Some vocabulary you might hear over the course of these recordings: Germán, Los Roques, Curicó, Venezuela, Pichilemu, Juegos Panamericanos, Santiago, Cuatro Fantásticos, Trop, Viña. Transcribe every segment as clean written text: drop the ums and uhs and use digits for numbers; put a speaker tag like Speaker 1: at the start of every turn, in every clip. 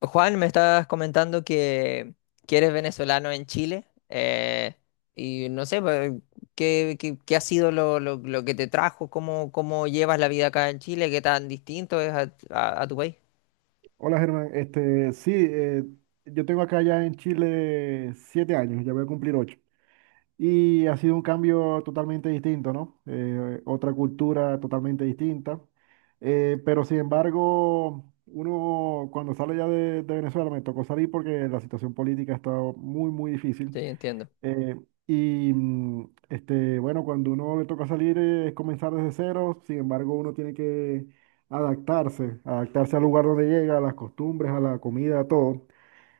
Speaker 1: Juan, me estás comentando que eres venezolano en Chile, y no sé, pues, qué ha sido lo que te trajo? Cómo llevas la vida acá en Chile? ¿Qué tan distinto es a tu país?
Speaker 2: Hola Germán, sí, yo tengo acá ya en Chile 7 años, ya voy a cumplir ocho. Y ha sido un cambio totalmente distinto, ¿no? Otra cultura totalmente distinta. Pero sin embargo, uno cuando sale ya de Venezuela, me tocó salir porque la situación política estaba muy, muy
Speaker 1: Sí,
Speaker 2: difícil.
Speaker 1: entiendo.
Speaker 2: Eh, y bueno, cuando uno le toca salir, es comenzar desde cero. Sin embargo, uno tiene que adaptarse, adaptarse al lugar donde llega, a las costumbres, a la comida, a todo.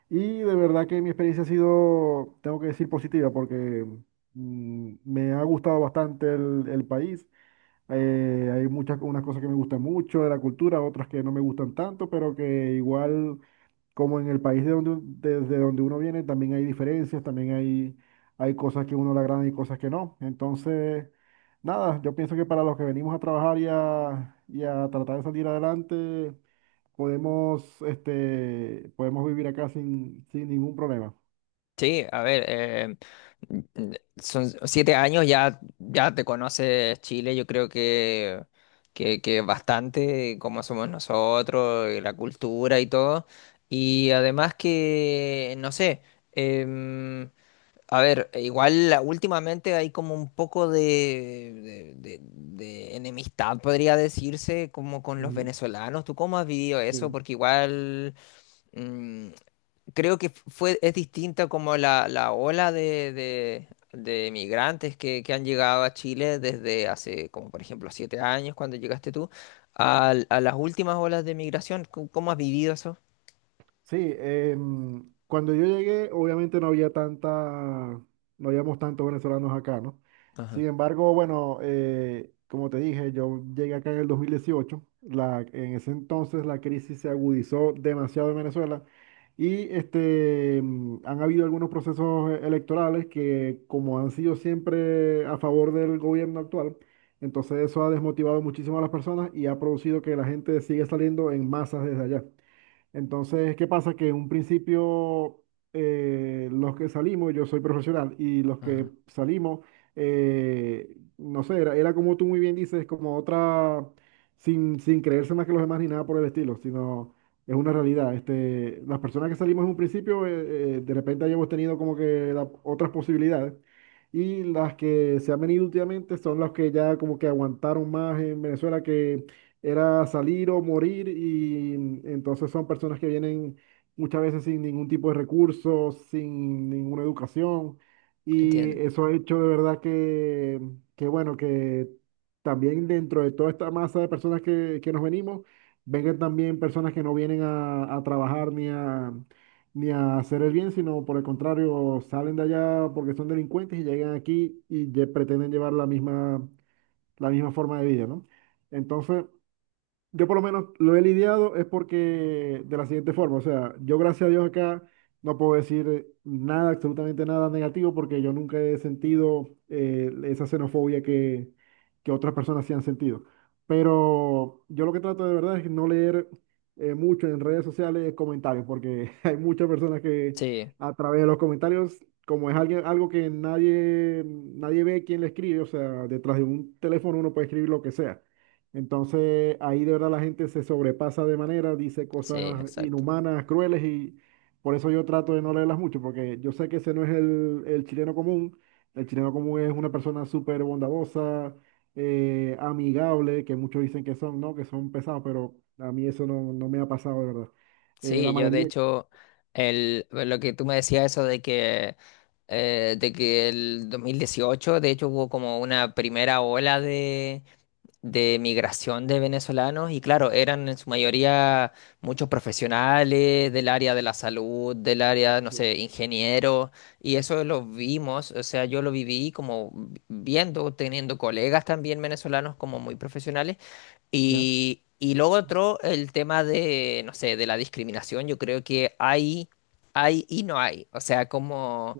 Speaker 2: Y de verdad que mi experiencia ha sido, tengo que decir, positiva, porque me ha gustado bastante el país. Hay muchas, unas cosas que me gustan mucho de la cultura, otras que no me gustan tanto, pero que igual, como en el país de donde, desde donde uno viene, también hay diferencias, también hay cosas que uno le agradan y cosas que no. Entonces, nada, yo pienso que para los que venimos a trabajar y a tratar de salir adelante, podemos vivir acá sin ningún problema.
Speaker 1: Sí, a ver, son 7 años, ya te conoces Chile, yo creo que bastante, como somos nosotros, y la cultura y todo. Y además que, no sé. em, A ver, e igual últimamente hay como un poco de enemistad, podría decirse, como con los
Speaker 2: Ujú.
Speaker 1: venezolanos. ¿Tú cómo has vivido eso?
Speaker 2: Sí.
Speaker 1: Porque igual mm, creo que fue, es distinta como la ola de migrantes que han llegado a Chile desde hace, como por ejemplo, 7 años cuando llegaste tú, las últimas olas de migración. Cómo has vivido eso?
Speaker 2: Sí, cuando yo llegué, obviamente no había tanta, no habíamos tantos venezolanos acá, ¿no?
Speaker 1: Ajá,
Speaker 2: Sin embargo, bueno, como te dije, yo llegué acá en el 2018. En ese entonces la crisis se agudizó demasiado en Venezuela, y han habido algunos procesos electorales, que como han sido siempre a favor del gobierno actual, entonces eso ha desmotivado muchísimo a las personas y ha producido que la gente siga saliendo en masas desde allá. Entonces, ¿qué pasa? Que en un principio, los que salimos, yo soy profesional, y los que
Speaker 1: ajá.
Speaker 2: salimos, no sé, era, era como tú muy bien dices, como otra, sin creerse más que los demás ni nada por el estilo, sino es una realidad. Este, las personas que salimos en un principio, de repente hayamos tenido como que otras posibilidades, y las que se han venido últimamente son las que ya, como que aguantaron más en Venezuela, era salir o morir. Y entonces son personas que vienen muchas veces sin ningún tipo de recursos, sin ninguna educación, y
Speaker 1: Entiendo.
Speaker 2: eso ha hecho de verdad que también dentro de toda esta masa de personas que nos venimos, vengan también personas que no vienen a trabajar ni a hacer el bien, sino por el contrario, salen de allá porque son delincuentes y llegan aquí y pretenden llevar la misma forma de vida, ¿no? Entonces, yo por lo menos lo he lidiado es porque de la siguiente forma, o sea, yo gracias a Dios acá no puedo decir nada, absolutamente nada negativo, porque yo nunca he sentido esa xenofobia que otras personas sí han sentido. Pero yo lo que trato de verdad es no leer mucho en redes sociales comentarios, porque hay muchas personas que,
Speaker 1: Sí,
Speaker 2: a través de los comentarios, como es alguien, algo que nadie ve quién le escribe, o sea, detrás de un teléfono uno puede escribir lo que sea. Entonces ahí de verdad la gente se sobrepasa de manera, dice
Speaker 1: sí,
Speaker 2: cosas
Speaker 1: exacto.
Speaker 2: inhumanas, crueles, y por eso yo trato de no leerlas mucho, porque yo sé que ese no es el chileno común. El chileno común es una persona súper bondadosa, amigable, que muchos dicen que son, ¿no? Que son pesados, pero a mí eso no, no me ha pasado de verdad. Eh,
Speaker 1: Sí,
Speaker 2: la
Speaker 1: yo de
Speaker 2: mayoría,
Speaker 1: hecho, el, pues, lo que tú me decías eso de de que el 2018 de hecho hubo como una primera ola de migración de venezolanos y claro, eran en su mayoría muchos profesionales del área de la salud, del área, no
Speaker 2: sí,
Speaker 1: sé, ingenieros, y eso lo vimos, o sea, yo lo viví como viendo, teniendo colegas también venezolanos como muy profesionales,
Speaker 2: ya,
Speaker 1: y lo otro, el tema de, no sé, de la discriminación, yo creo que hay y no hay, o sea, como...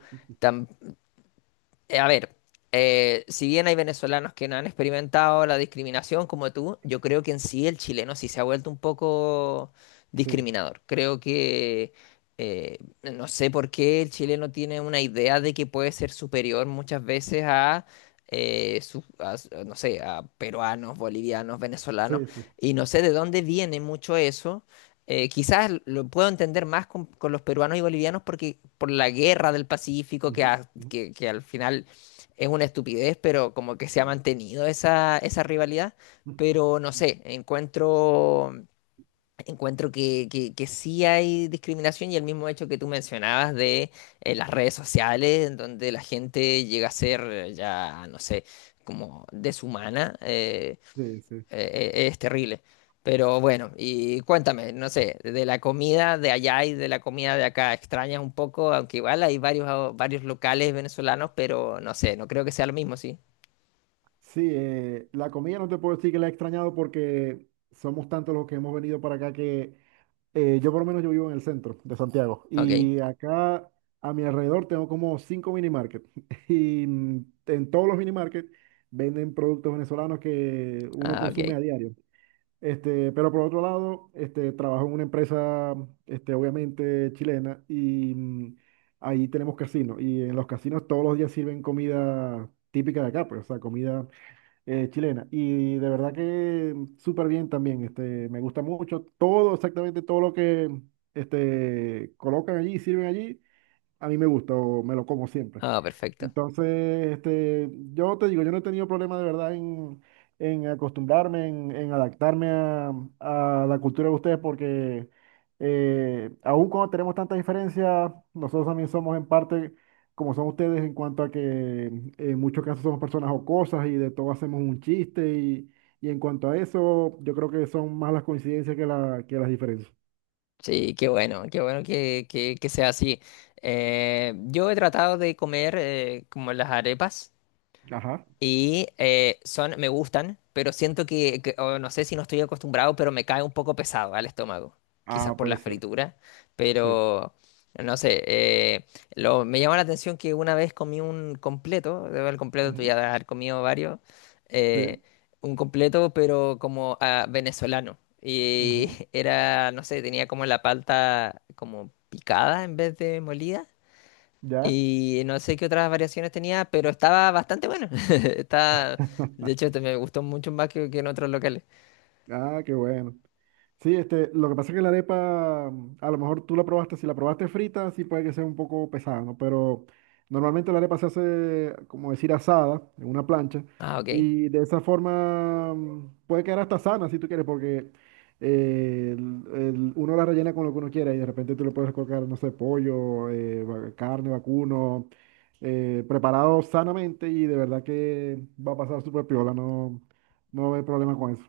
Speaker 1: A ver, si bien hay venezolanos que no han experimentado la discriminación como tú, yo creo que en sí el chileno sí se ha vuelto un poco
Speaker 2: sí,
Speaker 1: discriminador. Creo que no sé por qué el chileno tiene una idea de que puede ser superior muchas veces a, no sé, a peruanos, bolivianos, venezolanos,
Speaker 2: sí, sí.
Speaker 1: y no sé de dónde viene mucho eso, quizás lo puedo entender más con los peruanos y bolivianos porque por la guerra del Pacífico,
Speaker 2: Ujú, ujú.
Speaker 1: que al final es una estupidez, pero como que se ha mantenido esa, esa rivalidad. Pero no sé, encuentro, encuentro que sí hay discriminación y el mismo hecho que tú mencionabas de las redes sociales, en donde la gente llega a ser no sé, como deshumana.
Speaker 2: Sí, sí.
Speaker 1: Es terrible. Pero bueno, y cuéntame, no sé, de la comida de allá y de la comida de acá, extrañas un poco, aunque igual hay varios, varios locales venezolanos, pero no sé, no creo que sea lo mismo, ¿sí?
Speaker 2: Sí, la comida no te puedo decir que la he extrañado, porque somos tantos los que hemos venido para acá, que yo por lo menos yo vivo en el centro de Santiago,
Speaker 1: Ok,
Speaker 2: y acá a mi alrededor tengo como cinco mini market y en todos los mini market venden productos venezolanos que uno
Speaker 1: ah, ok,
Speaker 2: consume a diario. Pero por otro lado, trabajo en una empresa, obviamente chilena, y ahí tenemos casinos, y en los casinos todos los días sirven comida típica de acá, pues, o sea, comida chilena. Y de verdad que súper bien también. Me gusta mucho todo, exactamente todo lo que colocan allí, sirven allí. A mí me gustó, me lo como siempre.
Speaker 1: ah, perfecto.
Speaker 2: Entonces, este, yo te digo, yo no he tenido problema de verdad en acostumbrarme, en adaptarme a la cultura de ustedes, porque aún cuando tenemos tantas diferencias, nosotros también somos en parte como son ustedes, en cuanto a que en muchos casos somos personas jocosas y de todo hacemos un chiste. Y en cuanto a eso, yo creo que son más las coincidencias que las diferencias.
Speaker 1: Sí, qué bueno que sea así. Yo he tratado de comer como las arepas.
Speaker 2: Ajá.
Speaker 1: Y son, me gustan, pero siento o no sé si no estoy acostumbrado, pero me cae un poco pesado al estómago. Quizás
Speaker 2: Ah,
Speaker 1: por
Speaker 2: puede
Speaker 1: la
Speaker 2: ser.
Speaker 1: fritura,
Speaker 2: Sí.
Speaker 1: pero no sé. Lo, me llama la atención que una vez comí un completo, debo el completo, tú ya
Speaker 2: Ujú.
Speaker 1: debes haber comido varios, eh,
Speaker 2: Sí.
Speaker 1: un completo, pero como ah, venezolano. Y
Speaker 2: Ujú.
Speaker 1: era, no sé, tenía como la palta como picada en vez de molida.
Speaker 2: ¿Ya?
Speaker 1: Y no sé qué otras variaciones tenía, pero estaba bastante bueno. Está, de hecho, me gustó mucho más que en otros locales.
Speaker 2: Ah, qué bueno. Sí, lo que pasa es que la arepa, a lo mejor tú la probaste, si la probaste frita, sí puede que sea un poco pesada, ¿no? Pero normalmente la arepa se hace, como decir, asada en una plancha,
Speaker 1: Ah, ok.
Speaker 2: y de esa forma puede quedar hasta sana si tú quieres, porque uno la rellena con lo que uno quiera, y de repente tú le puedes colocar, no sé, pollo, carne, vacuno, preparado sanamente, y de verdad que va a pasar súper piola. No, no hay problema con eso.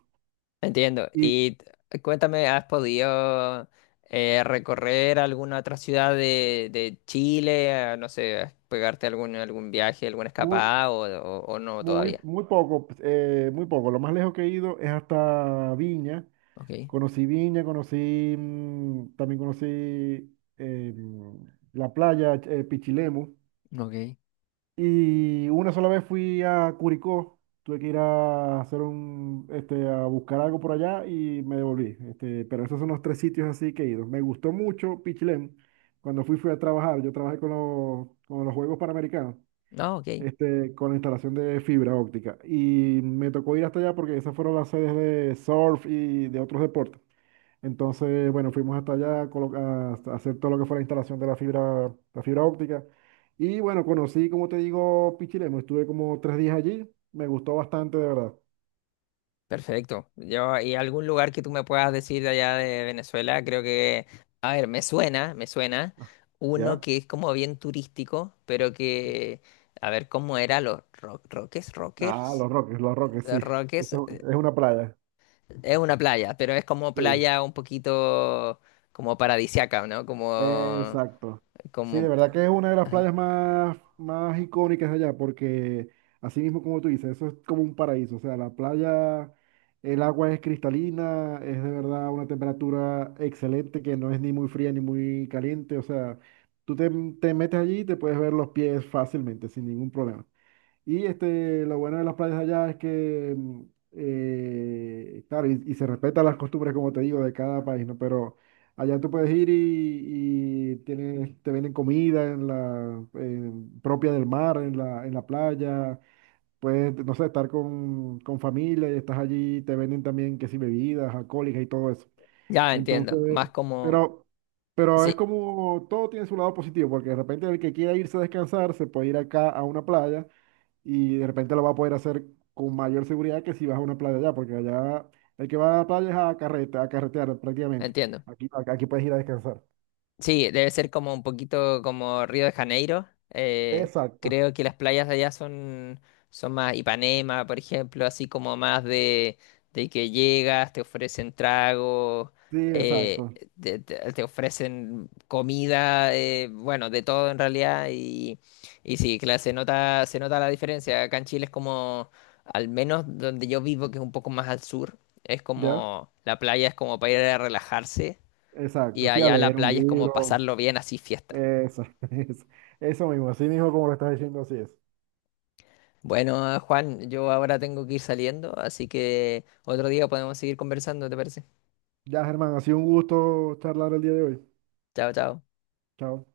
Speaker 1: Entiendo. Y cuéntame, ¿has podido recorrer alguna otra ciudad de Chile? Ah, no sé, pegarte algún, algún viaje, alguna
Speaker 2: Muy,
Speaker 1: escapada o no
Speaker 2: muy,
Speaker 1: todavía.
Speaker 2: muy poco, muy poco. Lo más lejos que he ido es hasta Viña.
Speaker 1: Ok,
Speaker 2: Conocí Viña, conocí, también conocí eh, mm, la playa, Pichilemu.
Speaker 1: ok.
Speaker 2: Y una sola vez fui a Curicó. Tuve que ir a hacer a buscar algo por allá y me devolví. Pero esos son los tres sitios así que he ido. Me gustó mucho Pichilemu. Cuando fui, fui a trabajar. Yo trabajé con los Juegos Panamericanos,
Speaker 1: No, ok.
Speaker 2: con la instalación de fibra óptica. Y me tocó ir hasta allá porque esas fueron las sedes de surf y de otros deportes. Entonces, bueno, fuimos hasta allá a hacer todo lo que fue la instalación de la fibra óptica. Y bueno, conocí, como te digo, Pichilemu. Estuve como 3 días allí. Me gustó bastante, de verdad.
Speaker 1: Perfecto. Yo, y algún lugar que tú me puedas decir de allá de Venezuela, creo que, a ver, me suena
Speaker 2: Ah.
Speaker 1: uno
Speaker 2: ¿Ya?
Speaker 1: que es como bien turístico, pero que, a ver, ¿cómo era? Los Roques,
Speaker 2: Ah,
Speaker 1: Rockers,
Speaker 2: Los Roques, Los Roques, sí.
Speaker 1: Roques,
Speaker 2: Eso es una playa.
Speaker 1: es una playa, pero es como
Speaker 2: Sí.
Speaker 1: playa un poquito como paradisiaca, ¿no? Como,
Speaker 2: Exacto. Sí, de
Speaker 1: como,
Speaker 2: verdad que es una de las playas más, más icónicas de allá, porque así mismo como tú dices, eso es como un paraíso. O sea, la playa, el agua es cristalina, es de verdad una temperatura excelente que no es ni muy fría ni muy caliente. O sea, tú te metes allí y te puedes ver los pies fácilmente, sin ningún problema. Y lo bueno de las playas allá es que, claro, y se respetan las costumbres, como te digo, de cada país, ¿no? Pero allá tú puedes ir y tienes, te venden comida en propia del mar, en la playa. Puedes, no sé, estar con familia, y estás allí, te venden también, que si bebidas alcohólicas y todo eso.
Speaker 1: ya entiendo,
Speaker 2: Entonces,
Speaker 1: más como,
Speaker 2: pero... Pero es
Speaker 1: sí,
Speaker 2: como, todo tiene su lado positivo, porque de repente el que quiera irse a descansar se puede ir acá a una playa, y de repente lo va a poder hacer con mayor seguridad que si vas a una playa allá, porque allá el que va a la playa es a carrete, a carretear prácticamente.
Speaker 1: entiendo.
Speaker 2: Aquí, aquí puedes ir a descansar.
Speaker 1: Sí, debe ser como un poquito como Río de Janeiro.
Speaker 2: Exacto,
Speaker 1: Creo que las playas de allá son, son más Ipanema, por ejemplo, así como más de que llegas, te ofrecen trago,
Speaker 2: sí,
Speaker 1: eh,
Speaker 2: exacto,
Speaker 1: te, te ofrecen comida, bueno, de todo en realidad. Y sí, claro, se nota la diferencia. Acá en Chile es como, al menos donde yo vivo, que es un poco más al sur, es
Speaker 2: ¿ya?
Speaker 1: como, la playa es como para ir a relajarse y
Speaker 2: Exacto, sí, a
Speaker 1: allá la
Speaker 2: leer un
Speaker 1: playa es como
Speaker 2: libro,
Speaker 1: pasarlo bien, así fiesta.
Speaker 2: eso, eso, eso mismo, así mismo como lo estás diciendo, así es.
Speaker 1: Bueno, Juan, yo ahora tengo que ir saliendo, así que otro día podemos seguir conversando, ¿te parece?
Speaker 2: Ya, Germán, ha sido un gusto charlar el día de hoy.
Speaker 1: Chao, chao.
Speaker 2: Chao.